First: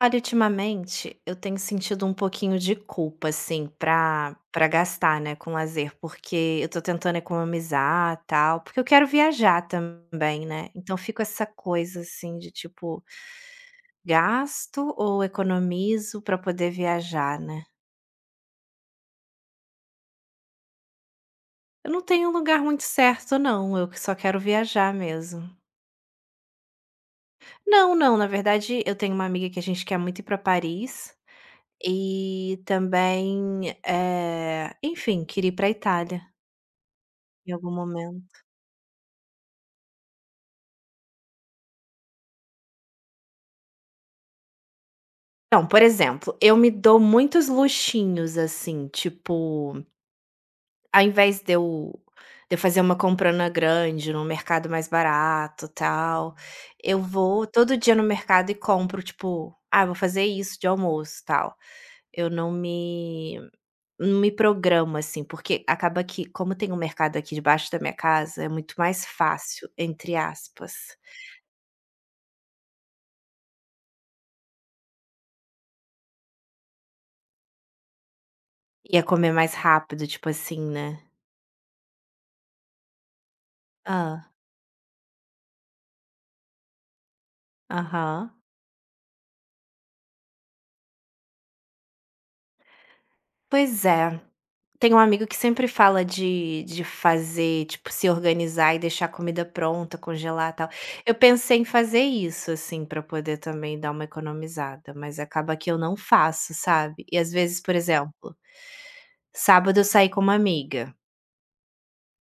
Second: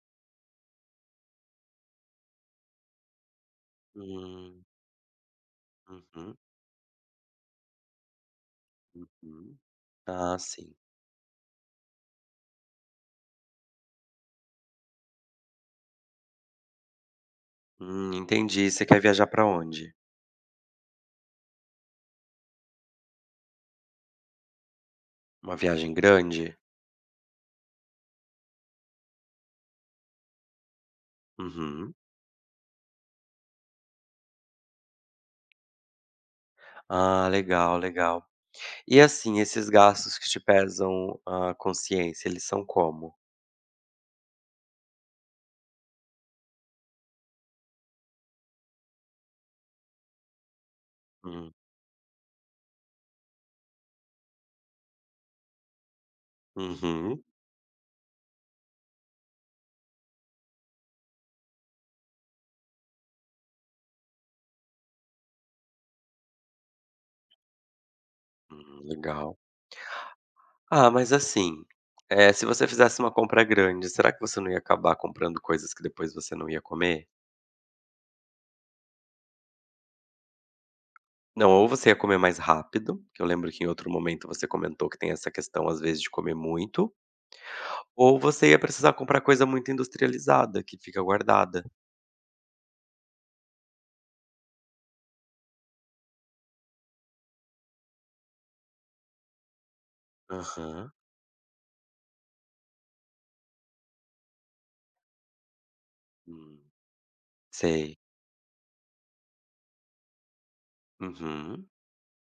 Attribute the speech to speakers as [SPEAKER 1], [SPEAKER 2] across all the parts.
[SPEAKER 1] Olha, ultimamente eu tenho sentido um pouquinho de culpa, assim, pra
[SPEAKER 2] Hum,
[SPEAKER 1] pra gastar, né, com lazer,
[SPEAKER 2] uhum,
[SPEAKER 1] porque eu tô tentando economizar, tal, porque eu quero
[SPEAKER 2] uhum.
[SPEAKER 1] viajar
[SPEAKER 2] Ah,
[SPEAKER 1] também, né.
[SPEAKER 2] sim.
[SPEAKER 1] Então fico essa coisa, assim, de tipo, gasto ou economizo pra poder viajar, né.
[SPEAKER 2] Entendi. Você quer viajar pra onde?
[SPEAKER 1] Eu não tenho um lugar muito certo não, eu só quero viajar mesmo.
[SPEAKER 2] Uma viagem grande?
[SPEAKER 1] Não, não, na verdade eu tenho uma amiga que a gente quer muito ir pra Paris.
[SPEAKER 2] Uhum.
[SPEAKER 1] E também, enfim, queria ir pra Itália
[SPEAKER 2] Ah,
[SPEAKER 1] em algum
[SPEAKER 2] legal, legal.
[SPEAKER 1] momento.
[SPEAKER 2] E assim, esses gastos que te pesam a consciência, eles são como?
[SPEAKER 1] Então, por exemplo, eu me dou muitos luxinhos, assim, tipo, ao invés de
[SPEAKER 2] Hum,
[SPEAKER 1] eu fazer uma comprona grande num mercado mais barato, tal, eu
[SPEAKER 2] uhum,
[SPEAKER 1] vou todo dia no mercado e compro, tipo: "Ah, vou fazer isso de almoço", tal. Eu não me programo, assim, porque acaba que como tem um mercado aqui debaixo da minha casa, é muito mais
[SPEAKER 2] legal.
[SPEAKER 1] "fácil", entre aspas.
[SPEAKER 2] Ah, mas assim, se você fizesse uma compra grande, será que você não ia acabar comprando coisas que depois você não ia comer?
[SPEAKER 1] Ia comer mais rápido, tipo assim, né.
[SPEAKER 2] Não, ou você ia comer mais rápido, que eu lembro que em outro momento
[SPEAKER 1] Ah.
[SPEAKER 2] você comentou que tem essa questão, às vezes, de comer muito. Ou
[SPEAKER 1] Aham.
[SPEAKER 2] você ia precisar comprar coisa muito industrializada, que fica guardada.
[SPEAKER 1] Pois é. Tem um amigo que sempre fala de fazer, tipo, se organizar e deixar a comida pronta, congelar, e tal.
[SPEAKER 2] Aham.
[SPEAKER 1] Eu pensei em fazer isso, assim, pra poder também dar uma economizada, mas acaba que eu não faço,
[SPEAKER 2] Hum.
[SPEAKER 1] sabe. E às vezes, por
[SPEAKER 2] Sei.
[SPEAKER 1] exemplo, sábado eu saí com uma amiga,
[SPEAKER 2] Uhum.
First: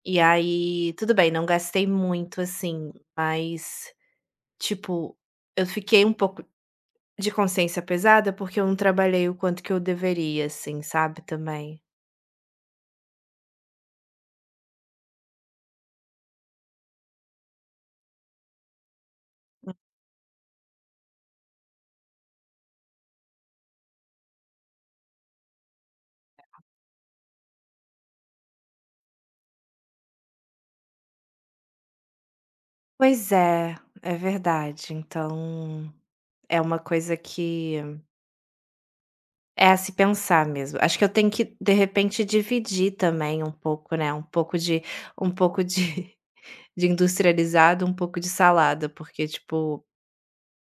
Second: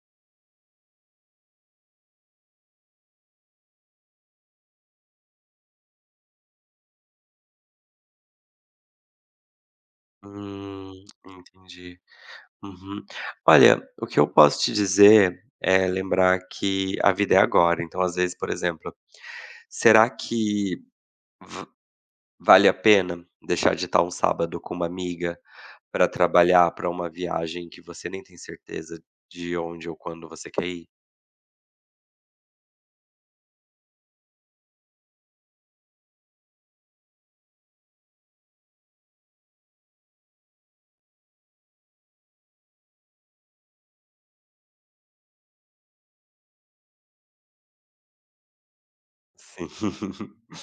[SPEAKER 1] e aí tudo bem, não gastei muito, assim, mas, tipo, eu fiquei um pouco de consciência pesada, porque eu não trabalhei o quanto que eu deveria, assim, sabe, também.
[SPEAKER 2] Entendi. Uhum. Olha, o que eu posso te dizer é lembrar que a vida é agora. Então, às vezes, por exemplo, será que v vale a pena deixar de estar um sábado com uma amiga para trabalhar para uma viagem que você nem tem certeza de onde ou quando você quer ir?
[SPEAKER 1] Pois é, é verdade. Então, é uma coisa que é a se pensar mesmo. Acho que eu tenho que, de repente, dividir também um pouco, né, um pouco de um pouco de de industrializado, um pouco de salada, porque, tipo,
[SPEAKER 2] Sim.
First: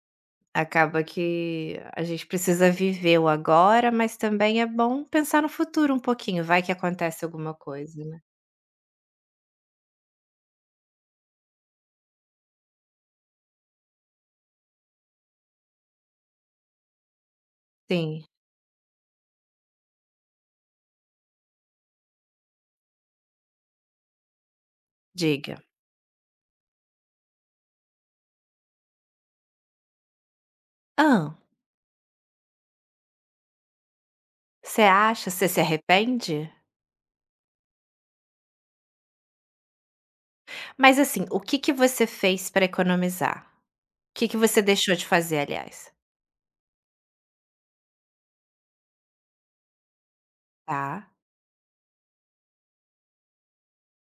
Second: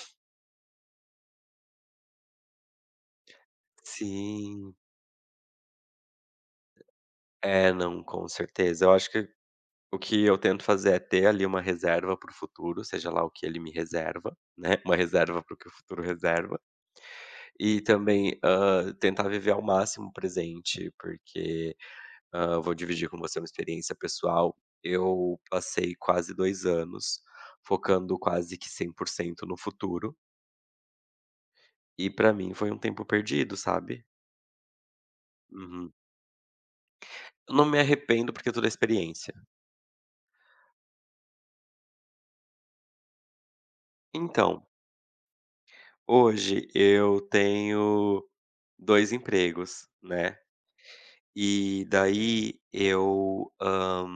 [SPEAKER 1] acaba que a gente precisa viver o agora, mas também é
[SPEAKER 2] Sim.
[SPEAKER 1] bom pensar no futuro um pouquinho, vai que acontece alguma
[SPEAKER 2] É,
[SPEAKER 1] coisa,
[SPEAKER 2] não,
[SPEAKER 1] né.
[SPEAKER 2] com certeza. Eu acho que o que eu tento fazer é ter ali uma reserva para o futuro, seja lá o que ele me reserva, né? Uma reserva para o que o futuro reserva. E
[SPEAKER 1] Sim,
[SPEAKER 2] também ah, tentar viver ao máximo o presente, porque ah, vou dividir com você uma experiência pessoal. Eu
[SPEAKER 1] diga.
[SPEAKER 2] passei quase 2 anos focando quase que 100% no futuro,
[SPEAKER 1] Ah.
[SPEAKER 2] e pra mim foi um tempo perdido, sabe?
[SPEAKER 1] Você acha? Você se
[SPEAKER 2] Uhum.
[SPEAKER 1] arrepende?
[SPEAKER 2] Eu não me arrependo porque é toda a experiência.
[SPEAKER 1] Mas assim, o que que você fez pra economizar? O que que você
[SPEAKER 2] Então,
[SPEAKER 1] deixou de fazer, aliás?
[SPEAKER 2] hoje eu tenho 2 empregos, né,
[SPEAKER 1] Tá.
[SPEAKER 2] e daí eu, hã,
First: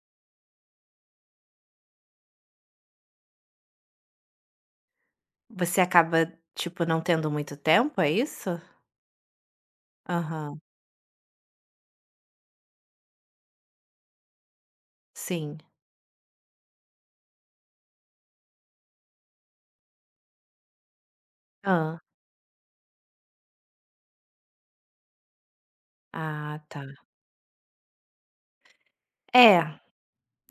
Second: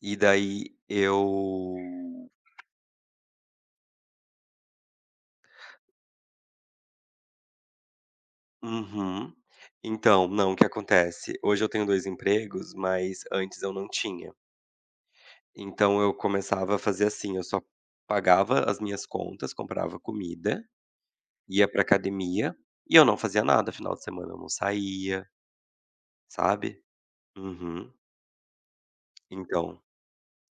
[SPEAKER 2] e daí eu
[SPEAKER 1] Você acaba, tipo, não tendo muito tempo, é isso?
[SPEAKER 2] uhum. Então, não, o
[SPEAKER 1] Aham,
[SPEAKER 2] que acontece? Hoje eu tenho 2 empregos, mas antes eu não tinha.
[SPEAKER 1] sim.
[SPEAKER 2] Então eu começava a fazer assim, eu só pagava as minhas contas, comprava comida, ia pra
[SPEAKER 1] Hã.
[SPEAKER 2] academia, e eu não fazia nada, final de semana eu não saía,
[SPEAKER 1] Ah,
[SPEAKER 2] sabe?
[SPEAKER 1] tá.
[SPEAKER 2] Uhum.
[SPEAKER 1] É,
[SPEAKER 2] Então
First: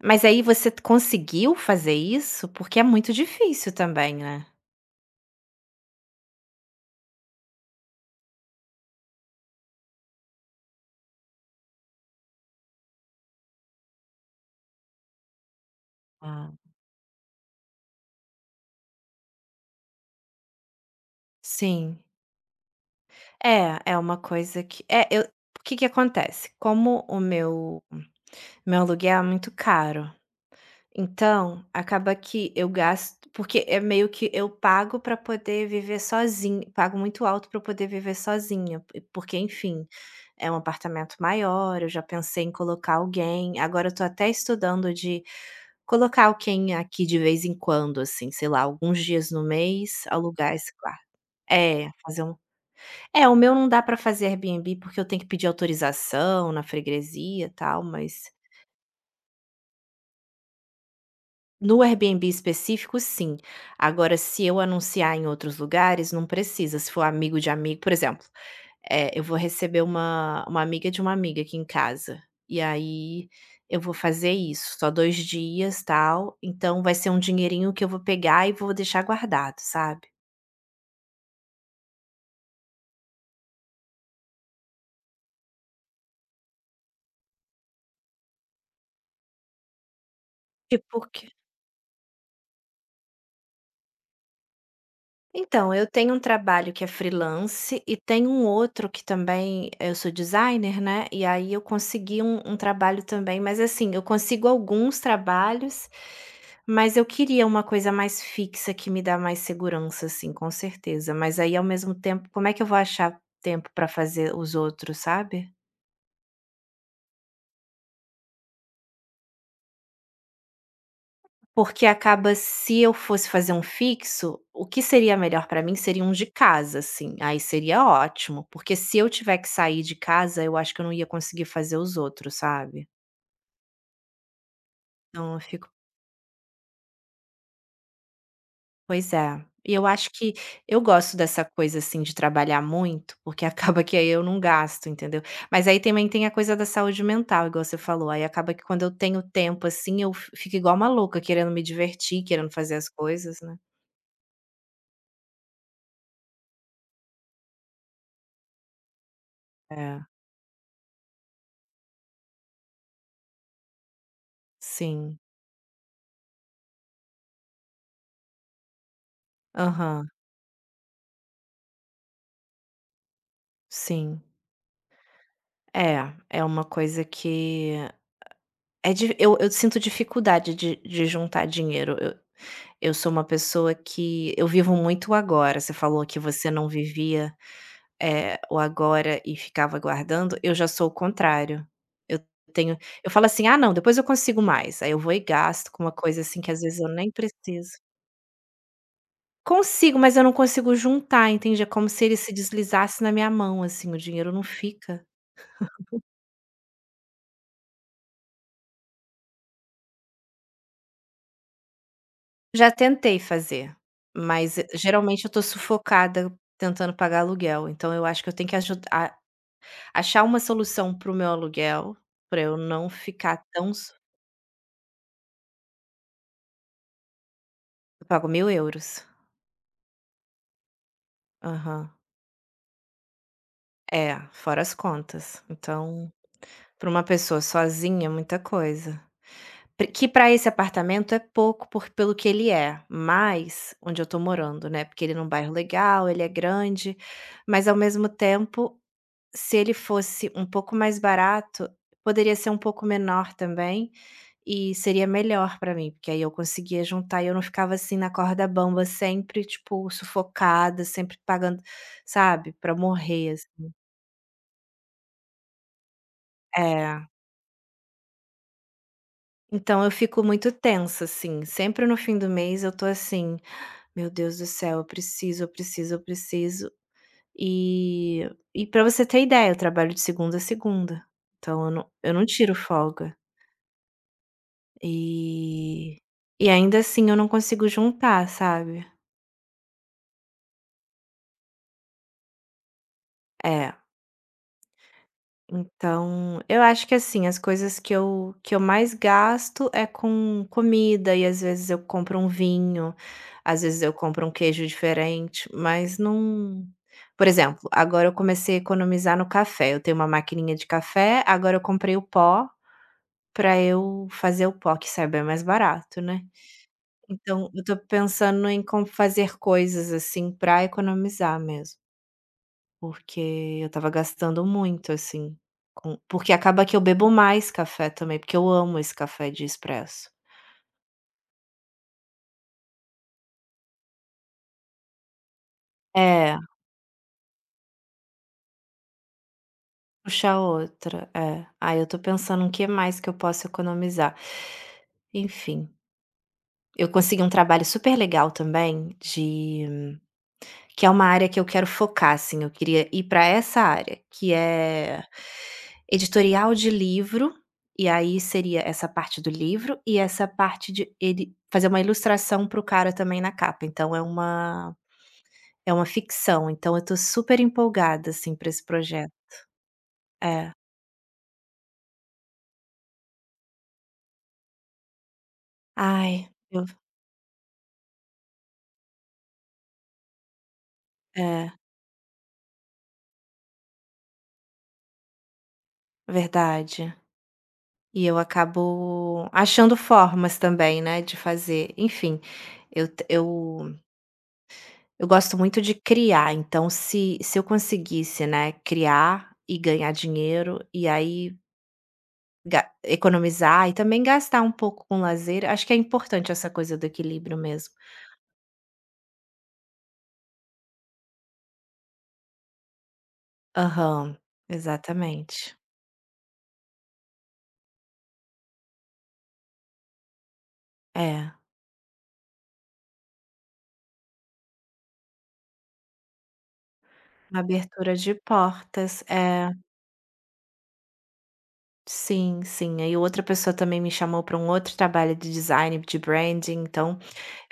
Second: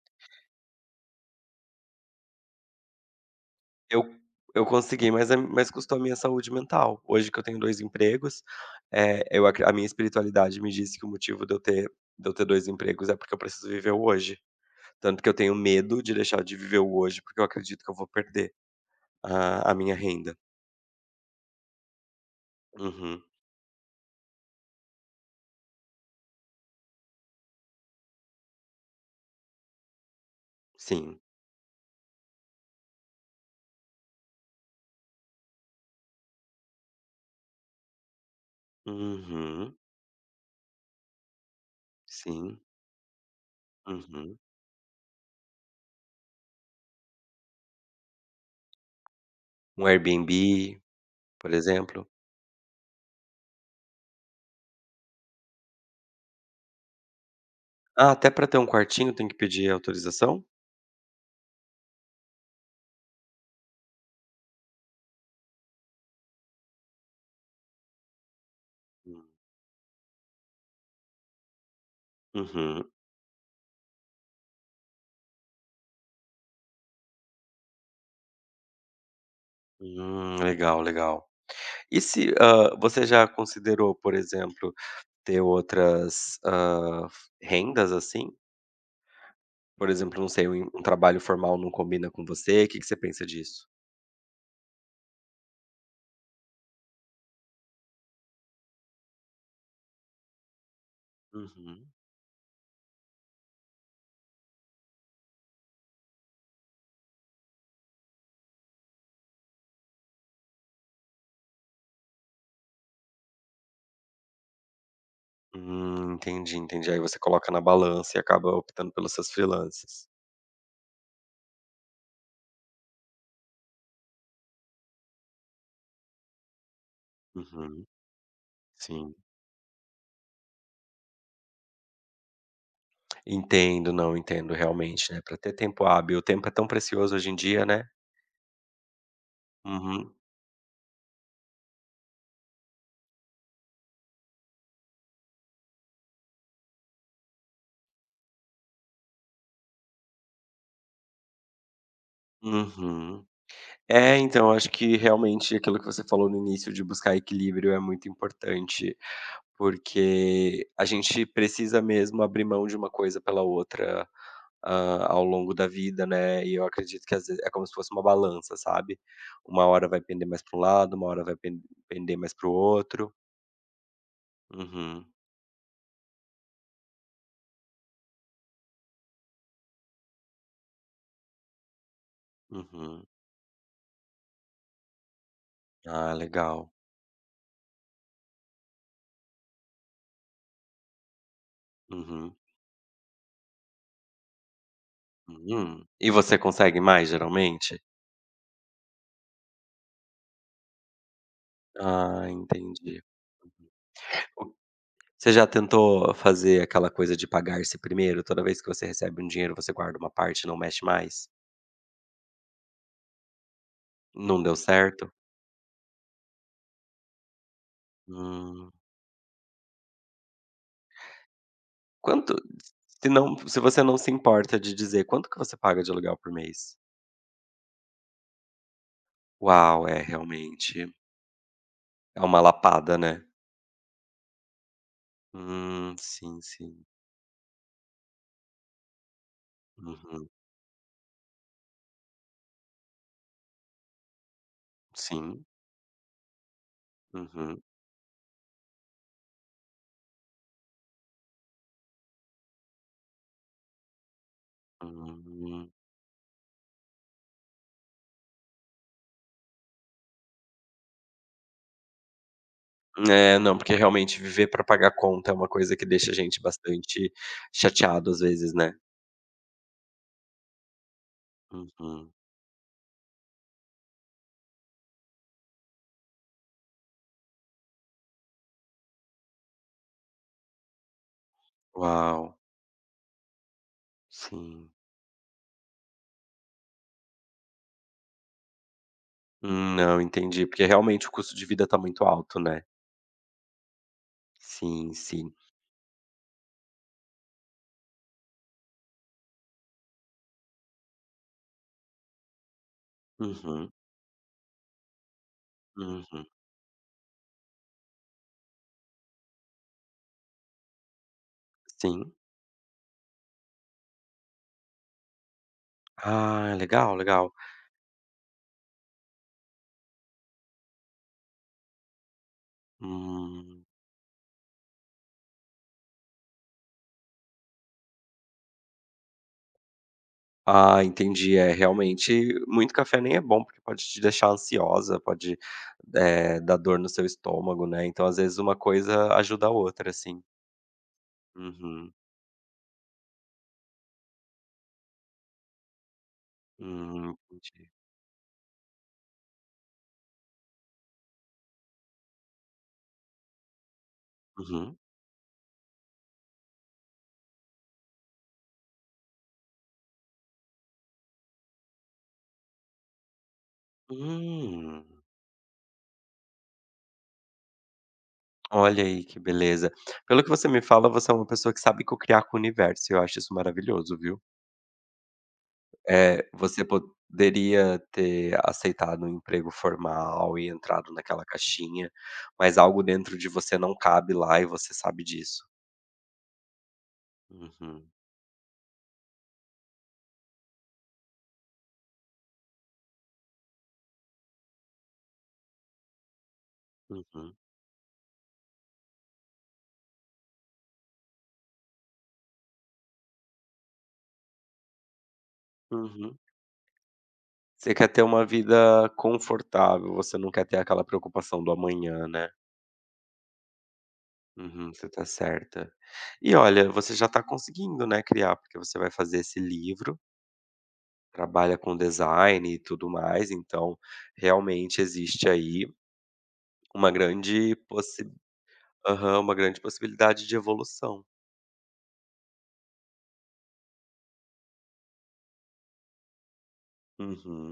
[SPEAKER 1] mas aí você t conseguiu fazer isso? Porque é muito difícil
[SPEAKER 2] Eu
[SPEAKER 1] também, né.
[SPEAKER 2] eu consegui, mas a mas custou a minha saúde mental. Hoje que eu tenho 2 empregos, eu acre a minha espiritualidade me disse que o motivo de eu ter 2 empregos é porque eu preciso viver o hoje. Tanto que eu tenho medo de deixar
[SPEAKER 1] Hã.
[SPEAKER 2] de viver o hoje, porque eu acredito que eu vou perder a minha renda.
[SPEAKER 1] Sim.
[SPEAKER 2] Uhum.
[SPEAKER 1] É, uma coisa que é, eu o que que acontece, como o meu aluguel é muito caro,
[SPEAKER 2] Sim.
[SPEAKER 1] então, acaba que eu gasto porque é meio que eu pago para poder viver sozinha, pago muito alto para poder viver sozinha, p porque,
[SPEAKER 2] Uhum.
[SPEAKER 1] enfim, é um apartamento maior. Eu já pensei em
[SPEAKER 2] Sim.
[SPEAKER 1] colocar alguém, agora eu tô até
[SPEAKER 2] Uhum.
[SPEAKER 1] estudando de colocar alguém aqui de vez em quando, assim, sei lá, alguns dias no
[SPEAKER 2] Um
[SPEAKER 1] mês, alugar esse
[SPEAKER 2] Airbnb,
[SPEAKER 1] quarto.
[SPEAKER 2] por
[SPEAKER 1] É,
[SPEAKER 2] exemplo.
[SPEAKER 1] fazer um é, o meu não dá para fazer Airbnb, porque eu tenho que pedir autorização na freguesia, e tal,
[SPEAKER 2] Ah, até
[SPEAKER 1] mas
[SPEAKER 2] para ter um quartinho tem que pedir autorização?
[SPEAKER 1] no Airbnb específico, sim. Agora, se eu anunciar em outros lugares, não precisa. Se for amigo de amigo, por exemplo, eu
[SPEAKER 2] Hum.
[SPEAKER 1] vou receber uma amiga de uma amiga aqui em casa. E
[SPEAKER 2] Uhum.
[SPEAKER 1] aí eu vou fazer isso, só 2 dias, tal. Então vai ser um dinheirinho que eu vou pegar e vou deixar guardado, sabe?
[SPEAKER 2] Legal, legal. E se, hã, você já considerou, por exemplo, ter outras, hã, rendas, assim? Por exemplo, não sei, um
[SPEAKER 1] Tipo.
[SPEAKER 2] trabalho formal não combina com você. O que que você pensa disso?
[SPEAKER 1] Então, eu tenho um trabalho que é freelance e tenho um outro que também, eu sou designer, né? E aí eu
[SPEAKER 2] Uhum.
[SPEAKER 1] consegui um trabalho também, mas assim, eu consigo alguns trabalhos, mas eu queria uma coisa mais fixa que me dá mais segurança, assim, com certeza. Mas aí, ao mesmo tempo, como é que eu vou achar tempo para fazer os outros, sabe?
[SPEAKER 2] Entendi, entendi. Aí você coloca na balança e acaba optando pelos seus freelances.
[SPEAKER 1] Porque acaba, se eu fosse fazer um fixo, o que seria melhor pra mim seria um de casa, assim, aí seria
[SPEAKER 2] Uhum,
[SPEAKER 1] ótimo, porque se eu
[SPEAKER 2] sim.
[SPEAKER 1] tiver que sair de casa, eu acho que eu não ia conseguir fazer os outros, sabe.
[SPEAKER 2] Entendo, não, entendo realmente, né,
[SPEAKER 1] Então
[SPEAKER 2] pra
[SPEAKER 1] eu
[SPEAKER 2] ter
[SPEAKER 1] fico
[SPEAKER 2] tempo hábil, o tempo é tão precioso hoje em dia, né.
[SPEAKER 1] Pois é. E eu acho
[SPEAKER 2] Uhum,
[SPEAKER 1] que eu gosto dessa coisa, assim, de trabalhar muito, porque acaba que aí eu não gasto, entendeu. Mas aí também tem a coisa da saúde mental, igual você falou, aí acaba que quando eu tenho tempo, assim, eu fi fico igual uma louca querendo me divertir, querendo fazer as
[SPEAKER 2] uhum.
[SPEAKER 1] coisas, né.
[SPEAKER 2] É, então, acho que realmente aquilo que você falou no início de buscar equilíbrio é muito importante.
[SPEAKER 1] É,
[SPEAKER 2] Porque a gente precisa mesmo abrir mão de uma coisa pela outra, hã,
[SPEAKER 1] sim.
[SPEAKER 2] ao longo da vida, né, e eu acredito que às vezes é como se fosse uma balança, sabe. Uma hora vai
[SPEAKER 1] Aham.
[SPEAKER 2] pender mais para um lado, uma hora vai pen pender mais para o outro.
[SPEAKER 1] Sim.
[SPEAKER 2] Uhum,
[SPEAKER 1] É, uma coisa que é di eu sinto dificuldade de juntar dinheiro. Eu
[SPEAKER 2] uhum.
[SPEAKER 1] sou uma pessoa que eu vivo muito o agora. Você falou
[SPEAKER 2] Ah,
[SPEAKER 1] que você não
[SPEAKER 2] legal.
[SPEAKER 1] vivia, o agora, e ficava guardando, eu já sou o contrário. Eu
[SPEAKER 2] Uhum,
[SPEAKER 1] tenho eu falo assim: "Ah, não, depois eu consigo mais". Aí eu vou e gasto com
[SPEAKER 2] hum.
[SPEAKER 1] uma
[SPEAKER 2] E
[SPEAKER 1] coisa,
[SPEAKER 2] você
[SPEAKER 1] assim, que às
[SPEAKER 2] consegue
[SPEAKER 1] vezes eu
[SPEAKER 2] mais,
[SPEAKER 1] nem preciso.
[SPEAKER 2] geralmente?
[SPEAKER 1] Consigo, mas eu não consigo juntar, entende? É como se ele
[SPEAKER 2] Ah,
[SPEAKER 1] se deslizasse
[SPEAKER 2] entendi.
[SPEAKER 1] na minha mão, assim, o dinheiro não
[SPEAKER 2] O
[SPEAKER 1] fica.
[SPEAKER 2] Você já tentou fazer aquela coisa de pagar-se primeiro? Toda vez que você recebe um dinheiro, você guarda uma parte e não mexe mais?
[SPEAKER 1] Já tentei fazer,
[SPEAKER 2] Não deu
[SPEAKER 1] mas
[SPEAKER 2] certo?
[SPEAKER 1] geralmente eu tô sufocada tentando pagar aluguel, então eu acho que eu tenho que
[SPEAKER 2] Hum.
[SPEAKER 1] ajudar achar uma solução para o meu aluguel,
[SPEAKER 2] Quanto,
[SPEAKER 1] pra eu não ficar
[SPEAKER 2] se
[SPEAKER 1] tão
[SPEAKER 2] você
[SPEAKER 1] su
[SPEAKER 2] não se importa de dizer, quanto que você paga de aluguel por mês?
[SPEAKER 1] eu pago 1.000 euros.
[SPEAKER 2] Uau, é realmente
[SPEAKER 1] Aham.
[SPEAKER 2] é uma lapada, né.
[SPEAKER 1] É, fora as contas. Então,
[SPEAKER 2] Sim, sim.
[SPEAKER 1] pra uma pessoa sozinha é muita coisa. P que
[SPEAKER 2] Uhum.
[SPEAKER 1] pra esse apartamento é pouco por pelo que ele é, mas onde eu tô morando, né, porque ele é num
[SPEAKER 2] Sim.
[SPEAKER 1] bairro legal, ele é grande,
[SPEAKER 2] Uhum.
[SPEAKER 1] mas ao mesmo tempo, se ele fosse um pouco mais barato, poderia ser um pouco menor também, e seria melhor
[SPEAKER 2] Hum.
[SPEAKER 1] pra mim, porque aí eu conseguia juntar e eu não ficava assim na corda bamba sempre, tipo, sufocada, sempre pagando, sabe, pra morrer,
[SPEAKER 2] É, não,
[SPEAKER 1] assim.
[SPEAKER 2] porque realmente viver para pagar conta é uma coisa que deixa a gente
[SPEAKER 1] É,
[SPEAKER 2] bastante chateado às vezes, né.
[SPEAKER 1] então eu fico muito tensa, assim, sempre no
[SPEAKER 2] Uhum.
[SPEAKER 1] fim do mês eu tô assim: "Meu Deus do céu, eu preciso, eu preciso, eu preciso". E e para você ter ideia, eu trabalho de segunda a segunda, então eu não eu
[SPEAKER 2] Uau,
[SPEAKER 1] não tiro folga.
[SPEAKER 2] sim.
[SPEAKER 1] E e ainda assim eu não consigo juntar, sabe.
[SPEAKER 2] Não, entendi, porque realmente o custo de vida tá muito alto, né.
[SPEAKER 1] É,
[SPEAKER 2] Sim, sim.
[SPEAKER 1] então eu acho que, assim, as coisas que eu mais gasto é com comida, e às vezes eu compro um vinho, às
[SPEAKER 2] Uhum,
[SPEAKER 1] vezes eu compro um queijo diferente, mas
[SPEAKER 2] uhum.
[SPEAKER 1] não. Por exemplo, agora eu comecei a economizar no café, eu tenho uma maquininha de café, agora eu comprei o
[SPEAKER 2] Sim.
[SPEAKER 1] pó para eu fazer o pó que sai bem mais barato, né.
[SPEAKER 2] Ah, legal, legal.
[SPEAKER 1] Então, eu tô pensando em como fazer coisas, assim, pra economizar mesmo, porque
[SPEAKER 2] Hum.
[SPEAKER 1] eu estava gastando muito, assim, com porque acaba que eu bebo mais café também, porque eu amo esse café de expresso.
[SPEAKER 2] Ah, entendi. É, realmente, muito café nem é bom, porque pode te deixar ansiosa, pode,
[SPEAKER 1] É,
[SPEAKER 2] dar dor no seu estômago, né. Então, às vezes, uma coisa ajuda a outra, assim.
[SPEAKER 1] puxar outra, é. Aí eu
[SPEAKER 2] Uhum.
[SPEAKER 1] tô pensando o que mais que eu posso economizar. Enfim, eu consegui um trabalho
[SPEAKER 2] Entendi.
[SPEAKER 1] super legal também, de que é uma área que eu quero focar, assim, eu queria ir para essa área, que
[SPEAKER 2] Uhum.
[SPEAKER 1] é editorial de livro, e aí seria essa parte do livro e essa parte de ele fazer uma ilustração para o cara também na capa, então
[SPEAKER 2] Hum.
[SPEAKER 1] é uma ficção, então eu tô super empolgada, assim, para esse
[SPEAKER 2] Olha aí,
[SPEAKER 1] projeto.
[SPEAKER 2] que beleza. Pelo que você
[SPEAKER 1] É.
[SPEAKER 2] me fala, você é uma pessoa que sabe co-criar com o universo, e eu acho isso maravilhoso, viu. É,
[SPEAKER 1] Ai, eu
[SPEAKER 2] você poderia ter aceitado um emprego formal e entrado naquela
[SPEAKER 1] é,
[SPEAKER 2] caixinha, mas algo dentro de você não cabe lá e você sabe disso.
[SPEAKER 1] verdade.
[SPEAKER 2] Uhum,
[SPEAKER 1] E eu acabo achando formas também, né, de fazer, enfim, eu t eu gosto muito de criar, então se
[SPEAKER 2] uhum,
[SPEAKER 1] se eu conseguisse, né, criar e ganhar dinheiro, e aí ga economizar e também gastar um pouco com lazer, acho que é
[SPEAKER 2] uhum.
[SPEAKER 1] importante essa coisa do equilíbrio
[SPEAKER 2] Você
[SPEAKER 1] mesmo.
[SPEAKER 2] quer ter uma vida confortável, você não quer ter aquela preocupação do amanhã, né.
[SPEAKER 1] Aham,
[SPEAKER 2] Uhum, você tá
[SPEAKER 1] exatamente.
[SPEAKER 2] certa. E olha, você já tá conseguindo, né, criar, porque você vai fazer esse livro,
[SPEAKER 1] É,
[SPEAKER 2] trabalha com design e tudo mais, então realmente existe aí uma
[SPEAKER 1] uma
[SPEAKER 2] grande
[SPEAKER 1] abertura
[SPEAKER 2] possi
[SPEAKER 1] de portas,
[SPEAKER 2] Aham, uma
[SPEAKER 1] é.
[SPEAKER 2] grande possibilidade de evolução.
[SPEAKER 1] Sim, sim. Aí outra pessoa também me chamou para um outro trabalho de design, de branding, então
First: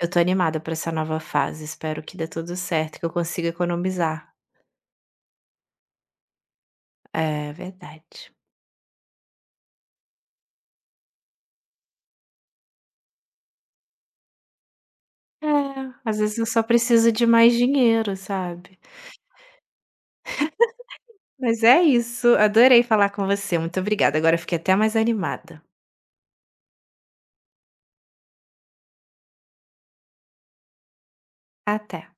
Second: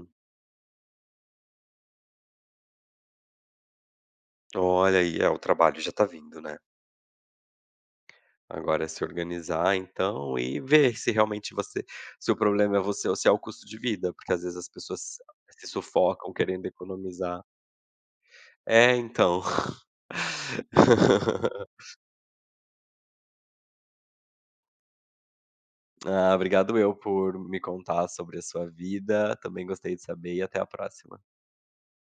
[SPEAKER 1] eu tô animada para essa nova fase, espero que dê tudo certo, que eu consiga economizar.
[SPEAKER 2] Olha aí, é, o trabalho já tá vindo, né.
[SPEAKER 1] É, verdade.
[SPEAKER 2] Agora é se organizar então e ver se o problema é você ou se é o custo de vida, porque às vezes as pessoas
[SPEAKER 1] É,
[SPEAKER 2] se
[SPEAKER 1] às
[SPEAKER 2] sufocam
[SPEAKER 1] vezes eu só
[SPEAKER 2] querendo
[SPEAKER 1] preciso de
[SPEAKER 2] economizar.
[SPEAKER 1] mais dinheiro, sabe.
[SPEAKER 2] É, então.
[SPEAKER 1] Mas é isso, adorei falar com você, muito obrigada, agora eu fiquei até mais animada.
[SPEAKER 2] Ah, obrigado eu por me contar sobre a sua vida, também gostei de saber e até a próxima.
[SPEAKER 1] Até.